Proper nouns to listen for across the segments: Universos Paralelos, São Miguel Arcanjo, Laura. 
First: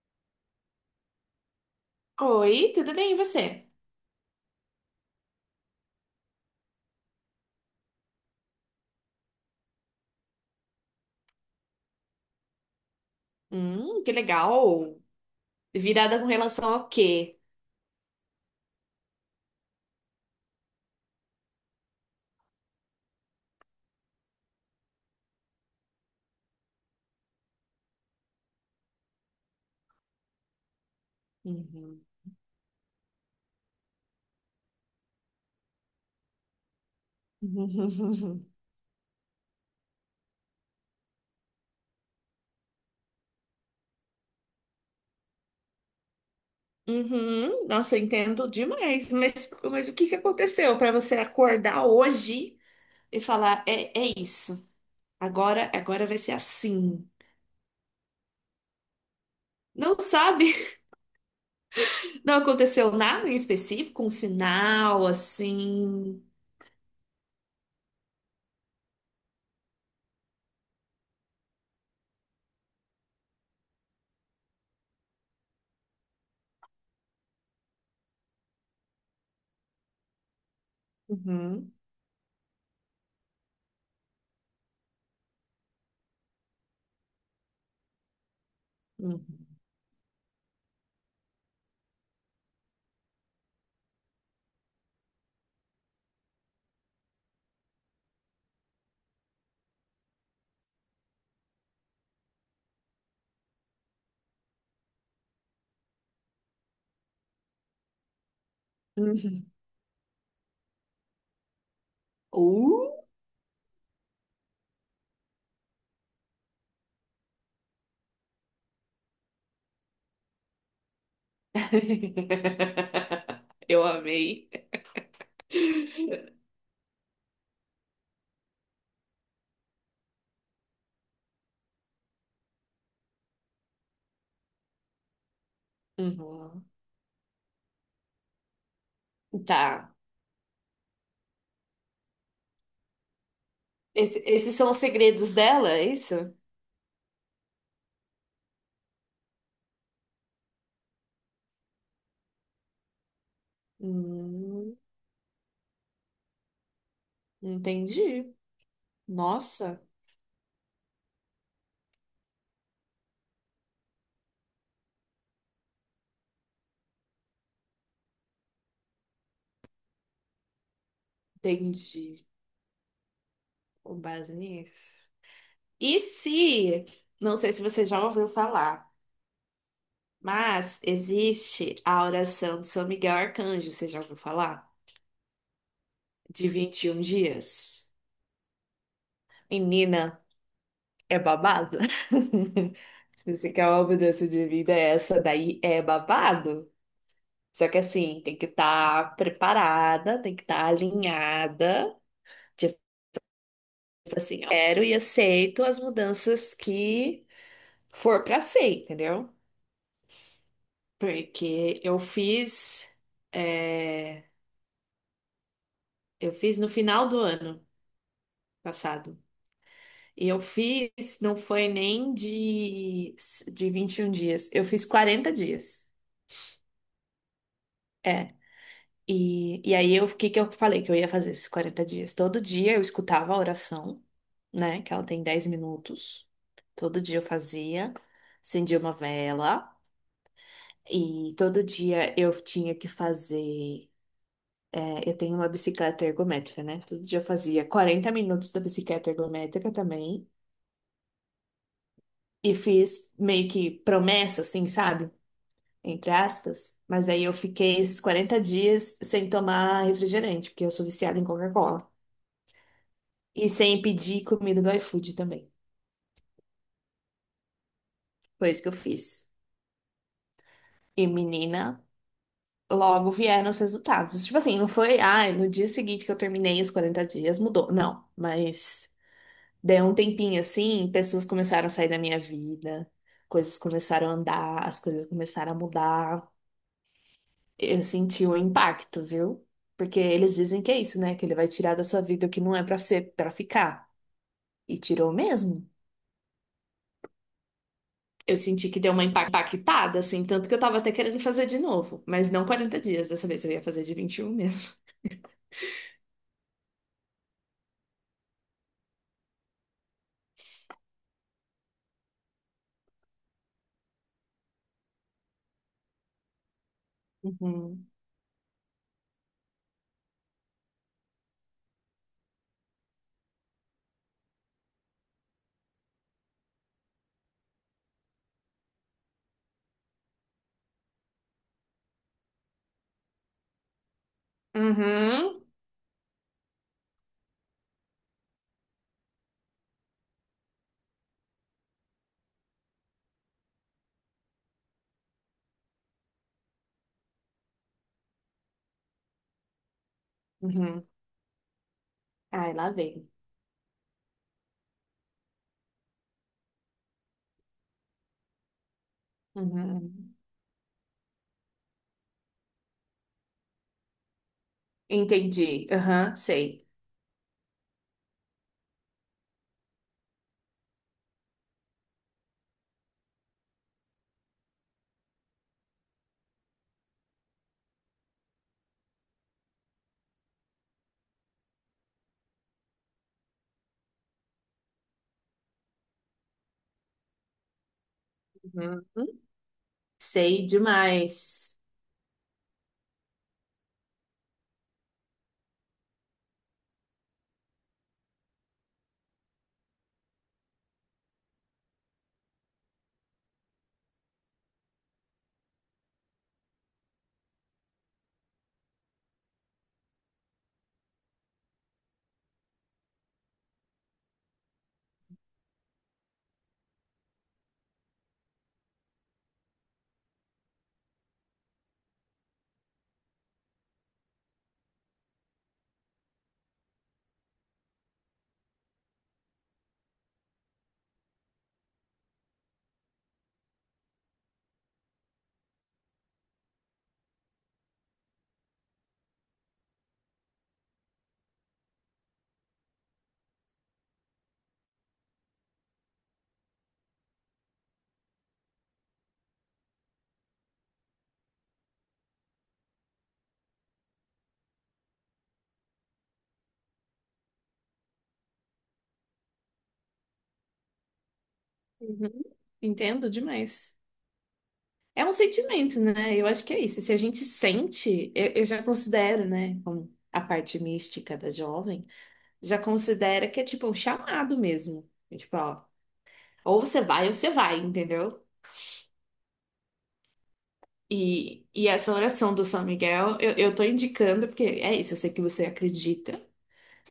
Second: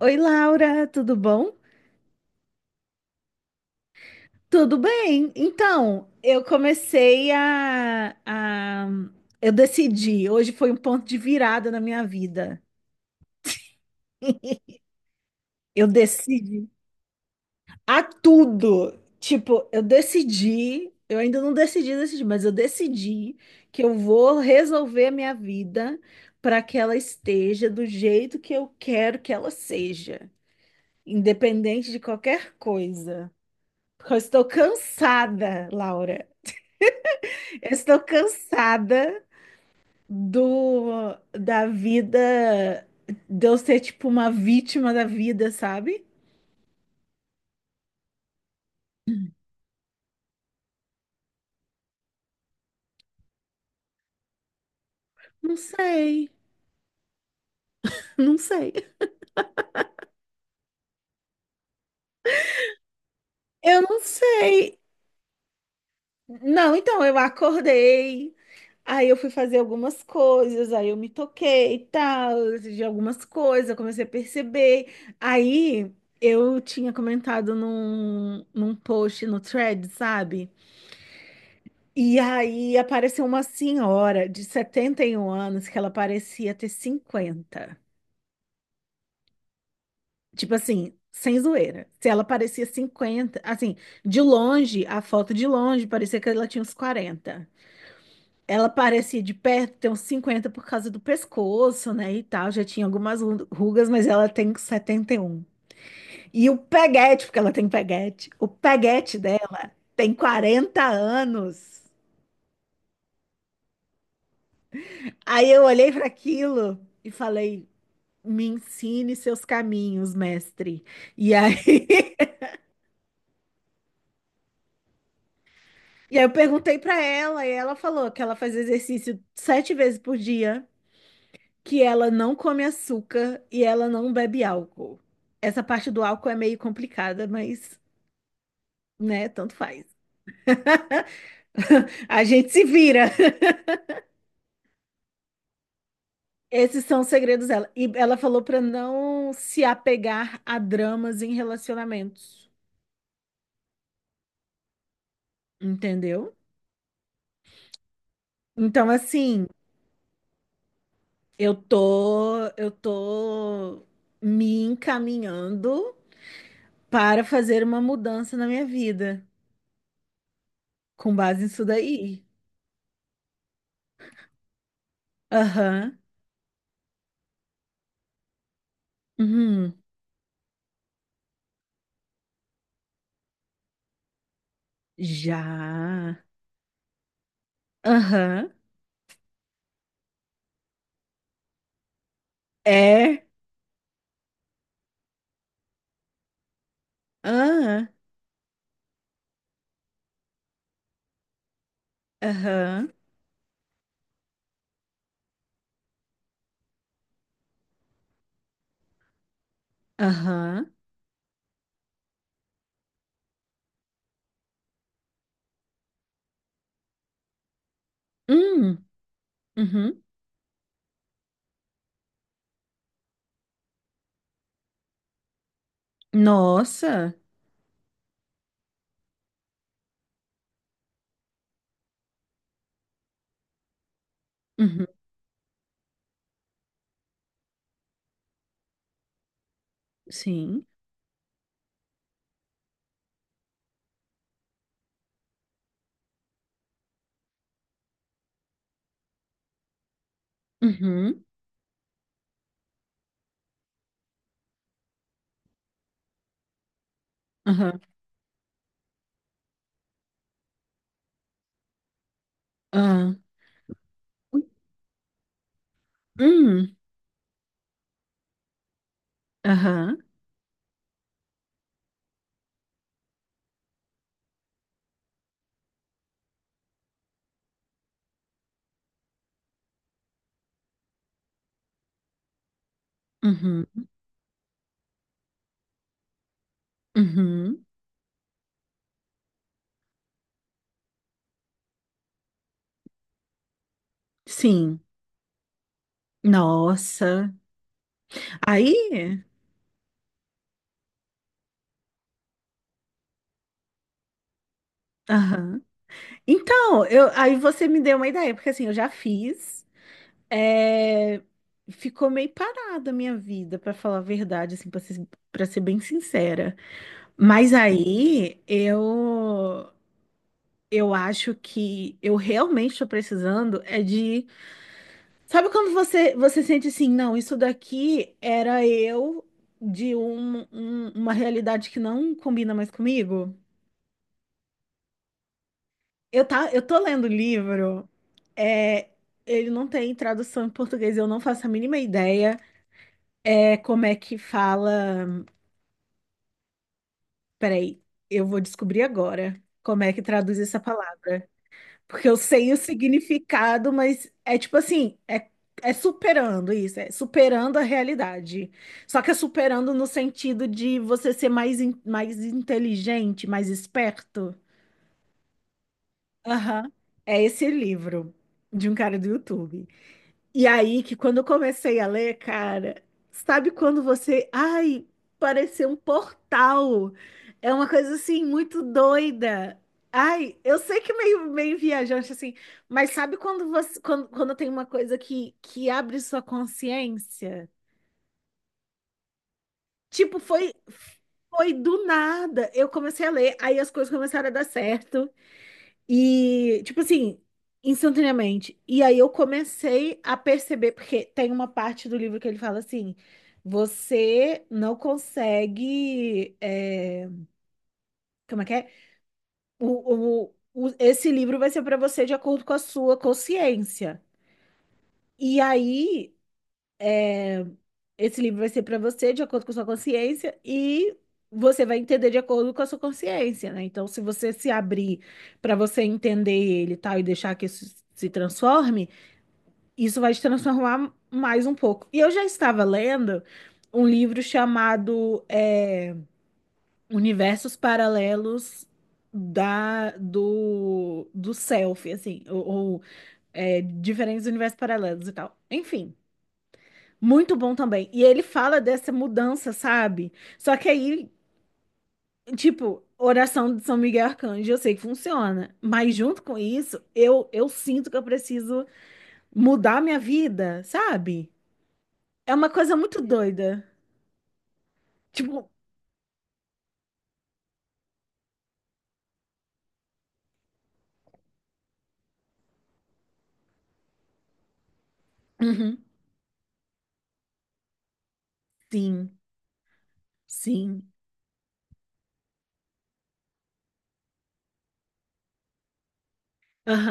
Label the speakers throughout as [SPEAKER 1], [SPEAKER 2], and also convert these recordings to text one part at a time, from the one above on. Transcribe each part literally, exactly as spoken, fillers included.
[SPEAKER 1] Oi, Laura, tudo bom?
[SPEAKER 2] Oi, tudo bem, e você?
[SPEAKER 1] Tudo bem. Então, eu comecei, a, a- Eu decidi, hoje foi um ponto de virada na minha vida.
[SPEAKER 2] Hum, que legal.
[SPEAKER 1] Eu
[SPEAKER 2] Virada com
[SPEAKER 1] decidi
[SPEAKER 2] relação ao quê?
[SPEAKER 1] a tudo. Tipo, eu decidi, eu ainda não decidi, decidi, mas eu decidi que eu vou resolver a minha vida para que ela esteja do jeito que eu quero que ela seja, independente de
[SPEAKER 2] Uhum.
[SPEAKER 1] qualquer coisa. Porque eu estou cansada, Laura. Eu estou cansada do da vida, de eu ser tipo uma vítima da vida, sabe?
[SPEAKER 2] Uhum. Nossa, eu entendo demais. Mas, mas o que que aconteceu para você acordar hoje e falar, é, é isso.
[SPEAKER 1] Não
[SPEAKER 2] Agora, agora vai
[SPEAKER 1] sei,
[SPEAKER 2] ser assim.
[SPEAKER 1] não sei.
[SPEAKER 2] Não sabe? Não aconteceu nada em
[SPEAKER 1] Eu não
[SPEAKER 2] específico, um
[SPEAKER 1] sei.
[SPEAKER 2] sinal assim.
[SPEAKER 1] Não, então eu acordei, aí eu fui fazer algumas coisas, aí eu me toquei e tal, de algumas coisas, eu comecei a perceber. Aí eu tinha comentado num, num post no thread, sabe?
[SPEAKER 2] Uhum.
[SPEAKER 1] E aí apareceu uma senhora de setenta e um anos, que ela parecia ter cinquenta.
[SPEAKER 2] Uhum.
[SPEAKER 1] Tipo assim, sem zoeira. Se ela parecia cinquenta, assim, de longe, a foto de longe parecia que ela tinha uns quarenta. Ela parecia, de perto, ter uns cinquenta por causa do pescoço, né, e tal. Já tinha algumas ru- rugas, mas ela tem setenta E um. E o peguete, porque ela tem peguete, o peguete
[SPEAKER 2] Uhum.
[SPEAKER 1] dela tem quarenta anos.
[SPEAKER 2] Uh!
[SPEAKER 1] Aí eu olhei para aquilo e falei: "Me ensine seus caminhos, mestre." E aí,
[SPEAKER 2] Eu amei.
[SPEAKER 1] e aí eu perguntei para ela, e ela falou que ela faz exercício sete vezes por dia, que ela não come açúcar e ela não bebe álcool. Essa parte do álcool é meio
[SPEAKER 2] Uhum.
[SPEAKER 1] complicada, mas, né, tanto faz.
[SPEAKER 2] Tá.
[SPEAKER 1] A gente se vira.
[SPEAKER 2] Esse- esses são os segredos dela, é isso?
[SPEAKER 1] Esses são os segredos dela. E ela falou para não se apegar a dramas em relacionamentos,
[SPEAKER 2] Hum.
[SPEAKER 1] entendeu?
[SPEAKER 2] Entendi.
[SPEAKER 1] Então, assim.
[SPEAKER 2] Nossa,
[SPEAKER 1] Eu tô, eu tô me encaminhando para fazer uma mudança na minha vida, com base nisso daí.
[SPEAKER 2] entendi. Com base nisso.
[SPEAKER 1] Aham.
[SPEAKER 2] E se, não sei se você já ouviu falar,
[SPEAKER 1] Uhum.
[SPEAKER 2] mas existe a oração de São Miguel Arcanjo, você já ouviu falar?
[SPEAKER 1] Já.
[SPEAKER 2] De vinte e um dias.
[SPEAKER 1] Aham.
[SPEAKER 2] Menina, é babado?
[SPEAKER 1] É.
[SPEAKER 2] Se você quer uma mudança de vida, essa daí é babado. Só que
[SPEAKER 1] Aham.
[SPEAKER 2] assim, tem que estar preparada, tem que estar alinhada. Tipo
[SPEAKER 1] Aham.
[SPEAKER 2] assim, eu quero e aceito as mudanças que for pra ser, entendeu?
[SPEAKER 1] Aham.
[SPEAKER 2] Porque eu fiz, é, eu fiz no final do ano
[SPEAKER 1] Hum.
[SPEAKER 2] passado.
[SPEAKER 1] Uhum.
[SPEAKER 2] E eu fiz, não foi nem de, de vinte e um dias, eu fiz quarenta dias.
[SPEAKER 1] Nossa.
[SPEAKER 2] é E, e aí, eu- o que que eu falei que eu ia fazer esses quarenta dias? Todo dia eu escutava a oração, né?
[SPEAKER 1] Uhum.
[SPEAKER 2] Que ela tem dez minutos. Todo dia eu fazia, acendia uma vela.
[SPEAKER 1] Sim.
[SPEAKER 2] E todo dia eu tinha que fazer. É, eu tenho uma bicicleta ergométrica, né? Todo dia eu fazia quarenta minutos da bicicleta ergométrica também.
[SPEAKER 1] Uhum.
[SPEAKER 2] E fiz meio que promessa, assim, sabe? Entre aspas. Mas aí eu fiquei
[SPEAKER 1] Aham.
[SPEAKER 2] esses quarenta dias sem tomar refrigerante, porque eu sou viciada em Coca-Cola.
[SPEAKER 1] Aham.
[SPEAKER 2] E sem pedir comida do iFood também.
[SPEAKER 1] Hum.
[SPEAKER 2] Foi isso que eu fiz.
[SPEAKER 1] Aham.
[SPEAKER 2] E, menina, logo vieram os resultados. Tipo assim, não foi, ai, no dia seguinte que eu terminei os quarenta dias, mudou. Não, mas deu um tempinho assim, pessoas começaram a sair da minha vida, coisas
[SPEAKER 1] Uhum.
[SPEAKER 2] começaram a andar, as coisas começaram a mudar.
[SPEAKER 1] Uhum.
[SPEAKER 2] Eu senti o impacto, viu? Porque eles dizem que é isso, né? Que ele vai tirar da sua vida o que não é pra ser, para ficar. E
[SPEAKER 1] Sim.
[SPEAKER 2] tirou mesmo.
[SPEAKER 1] Nossa.
[SPEAKER 2] Eu senti que deu uma
[SPEAKER 1] Aí.
[SPEAKER 2] empa- impactada, assim, tanto que eu tava até querendo fazer de novo, mas não quarenta dias, dessa vez eu ia fazer de vinte e um mesmo.
[SPEAKER 1] Aham. Então, eu, aí você me deu uma ideia, porque assim, eu já fiz, é, ficou meio parada a minha vida, pra falar a verdade, assim, para ser, para ser bem sincera. Mas
[SPEAKER 2] Uhum.
[SPEAKER 1] aí eu eu acho que eu realmente estou precisando é de, sabe quando você você sente assim, não, isso daqui era eu de um- um- uma realidade que não combina mais comigo?
[SPEAKER 2] Uhum,
[SPEAKER 1] Eu tá, eu tô lendo livro. É, ele não tem tradução em português, eu não faço a mínima ideia. É, como é que fala. Peraí, eu vou descobrir agora como é que traduz essa
[SPEAKER 2] uhum.
[SPEAKER 1] palavra. Porque eu sei
[SPEAKER 2] Ai,
[SPEAKER 1] o
[SPEAKER 2] lá vem.
[SPEAKER 1] significado, mas é tipo assim, é, é, superando isso, é superando a realidade. Só que é superando no
[SPEAKER 2] Uhum.
[SPEAKER 1] sentido de você ser mais, in- mais inteligente, mais esperto.
[SPEAKER 2] Entendi. Aham, sei.
[SPEAKER 1] Aham. É esse livro de um cara do YouTube. E aí que, quando eu comecei a ler, cara, sabe quando você, ai, pareceu um portal. É uma coisa assim muito doida. Ai, eu sei que meio meio viajante assim, mas sabe quando você quando, quando tem uma coisa que que abre sua consciência?
[SPEAKER 2] Uhum.
[SPEAKER 1] Tipo,
[SPEAKER 2] Sei
[SPEAKER 1] foi foi
[SPEAKER 2] demais.
[SPEAKER 1] do nada. Eu comecei a ler, aí as coisas começaram a dar certo. E, tipo assim, instantaneamente. E aí eu comecei a perceber, porque tem uma parte do livro que ele fala assim: você não consegue. é, como é que é? O, o, o- esse livro vai ser para você de acordo com a sua consciência. E aí, esse livro vai ser para você de acordo com a sua consciência e. Você vai entender de acordo com a sua consciência, né? Então, se você se abrir para você entender ele, e tal, e deixar que isso se transforme, isso vai te transformar mais um pouco. E eu já estava lendo um livro chamado, é, Universos Paralelos da do do Self, assim, ou, ou, é, diferentes universos paralelos e tal. Enfim, muito bom também. E ele fala dessa mudança, sabe? Só que aí, tipo, oração de São Miguel Arcanjo, eu sei que funciona, mas junto com isso, eu eu sinto que eu preciso mudar minha vida, sabe?
[SPEAKER 2] Uhum.
[SPEAKER 1] É uma coisa muito
[SPEAKER 2] Entendo
[SPEAKER 1] doida.
[SPEAKER 2] demais. É um
[SPEAKER 1] Tipo,
[SPEAKER 2] sentimento, né? Eu acho que é isso. Se a gente sente, eu, eu já considero, né, como a parte mística da jovem, já considera que é tipo um chamado mesmo. É, tipo, ó,
[SPEAKER 1] uhum,
[SPEAKER 2] ou você vai ou você vai, entendeu?
[SPEAKER 1] sim, sim,
[SPEAKER 2] E, e essa oração do São Miguel, eu, eu tô indicando porque é isso, eu sei que você acredita.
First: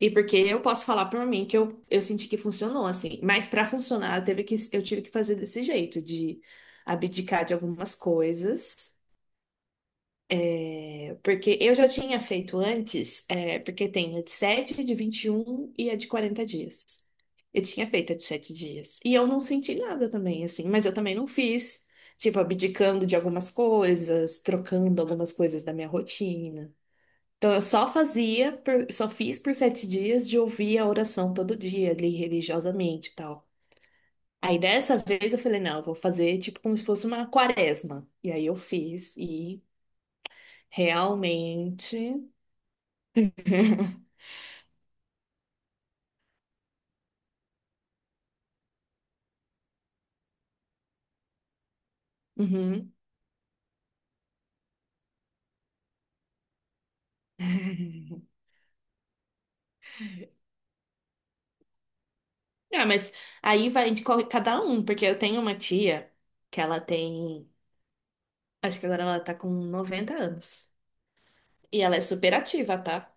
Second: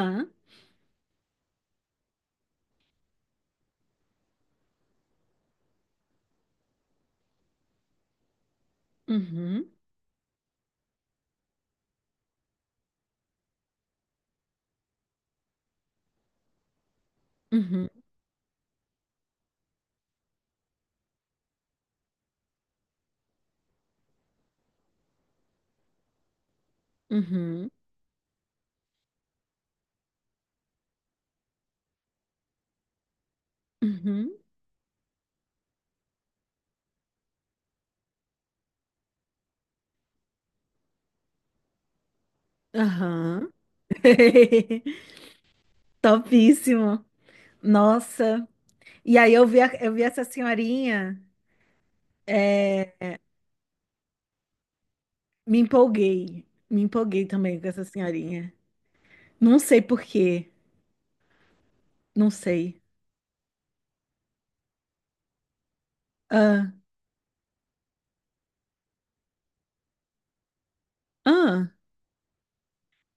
[SPEAKER 2] E porque eu posso falar por mim que eu, eu senti que funcionou assim, mas para funcionar eu teve que eu tive que fazer desse jeito, de abdicar de algumas coisas.
[SPEAKER 1] uhum,
[SPEAKER 2] Porque eu já tinha feito antes, é, porque tem a de sete de vinte e um e a de quarenta dias. Eu tinha
[SPEAKER 1] uhum,
[SPEAKER 2] feito a de sete dias. E eu não senti nada também, assim, mas eu também não fiz, tipo, abdicando de algumas coisas, trocando algumas coisas da minha rotina. Então eu
[SPEAKER 1] uhum,
[SPEAKER 2] só fazia, por- só fiz por sete dias de ouvir a oração todo dia, ali religiosamente e tal.
[SPEAKER 1] uhum,
[SPEAKER 2] Aí dessa vez eu falei, não, eu vou fazer tipo como se fosse uma quaresma. E aí eu fiz e realmente.
[SPEAKER 1] aham. Topíssimo. Nossa. E aí eu vi, a- eu vi essa senhorinha,
[SPEAKER 2] Uhum.
[SPEAKER 1] é, me empolguei. Me empolguei também com essa senhorinha. Não sei por quê, não sei.
[SPEAKER 2] Ah, mas aí vai de qual- cada um, porque eu tenho uma tia que
[SPEAKER 1] Ah,
[SPEAKER 2] ela tem, acho que agora ela tá com noventa anos.
[SPEAKER 1] ah,
[SPEAKER 2] E ela é super ativa, tá?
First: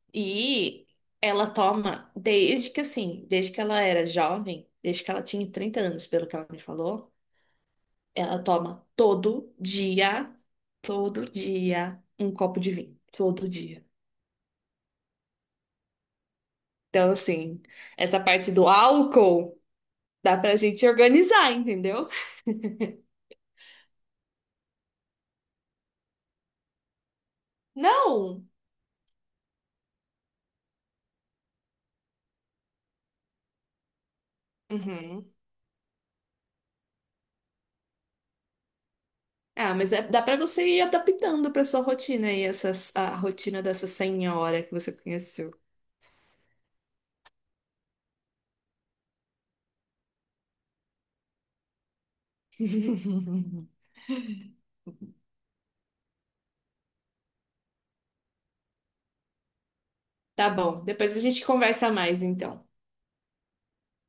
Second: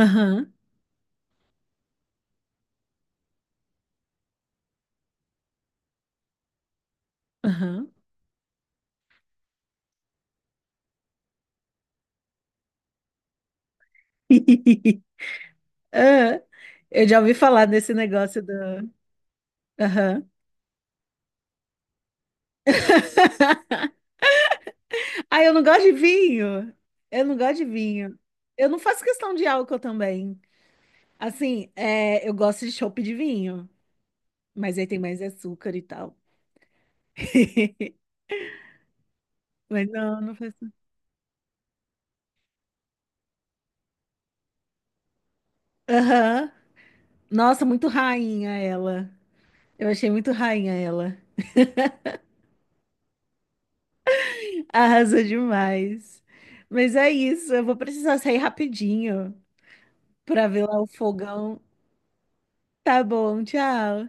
[SPEAKER 1] aham,
[SPEAKER 2] E ela toma desde que assim, desde que ela era jovem, desde que ela tinha trinta anos, pelo que ela me falou,
[SPEAKER 1] aham.
[SPEAKER 2] ela toma todo dia, todo dia um copo de vinho, todo dia.
[SPEAKER 1] Ah, eu
[SPEAKER 2] Então,
[SPEAKER 1] já ouvi
[SPEAKER 2] assim,
[SPEAKER 1] falar desse
[SPEAKER 2] essa
[SPEAKER 1] negócio
[SPEAKER 2] parte
[SPEAKER 1] do...
[SPEAKER 2] do álcool
[SPEAKER 1] Aham.
[SPEAKER 2] dá pra gente organizar, entendeu?
[SPEAKER 1] Ah, eu não gosto de vinho. Eu não gosto de vinho.
[SPEAKER 2] Não.
[SPEAKER 1] Eu não faço questão de álcool também. Assim, é, eu gosto de chopp de vinho, mas aí tem mais
[SPEAKER 2] Uhum.
[SPEAKER 1] açúcar e tal.
[SPEAKER 2] Ah,
[SPEAKER 1] Mas
[SPEAKER 2] mas é-
[SPEAKER 1] não,
[SPEAKER 2] dá
[SPEAKER 1] não
[SPEAKER 2] pra você
[SPEAKER 1] faço.
[SPEAKER 2] ir adaptando pra sua rotina aí, essas, a rotina dessa senhora que você conheceu.
[SPEAKER 1] Aham. Nossa, muito rainha ela. Eu achei muito rainha ela. Arrasou demais. Mas é isso, eu vou precisar sair rapidinho pra
[SPEAKER 2] Tá
[SPEAKER 1] ver lá
[SPEAKER 2] bom,
[SPEAKER 1] o
[SPEAKER 2] depois a gente
[SPEAKER 1] fogão.
[SPEAKER 2] conversa mais, então.
[SPEAKER 1] Tá bom, tchau.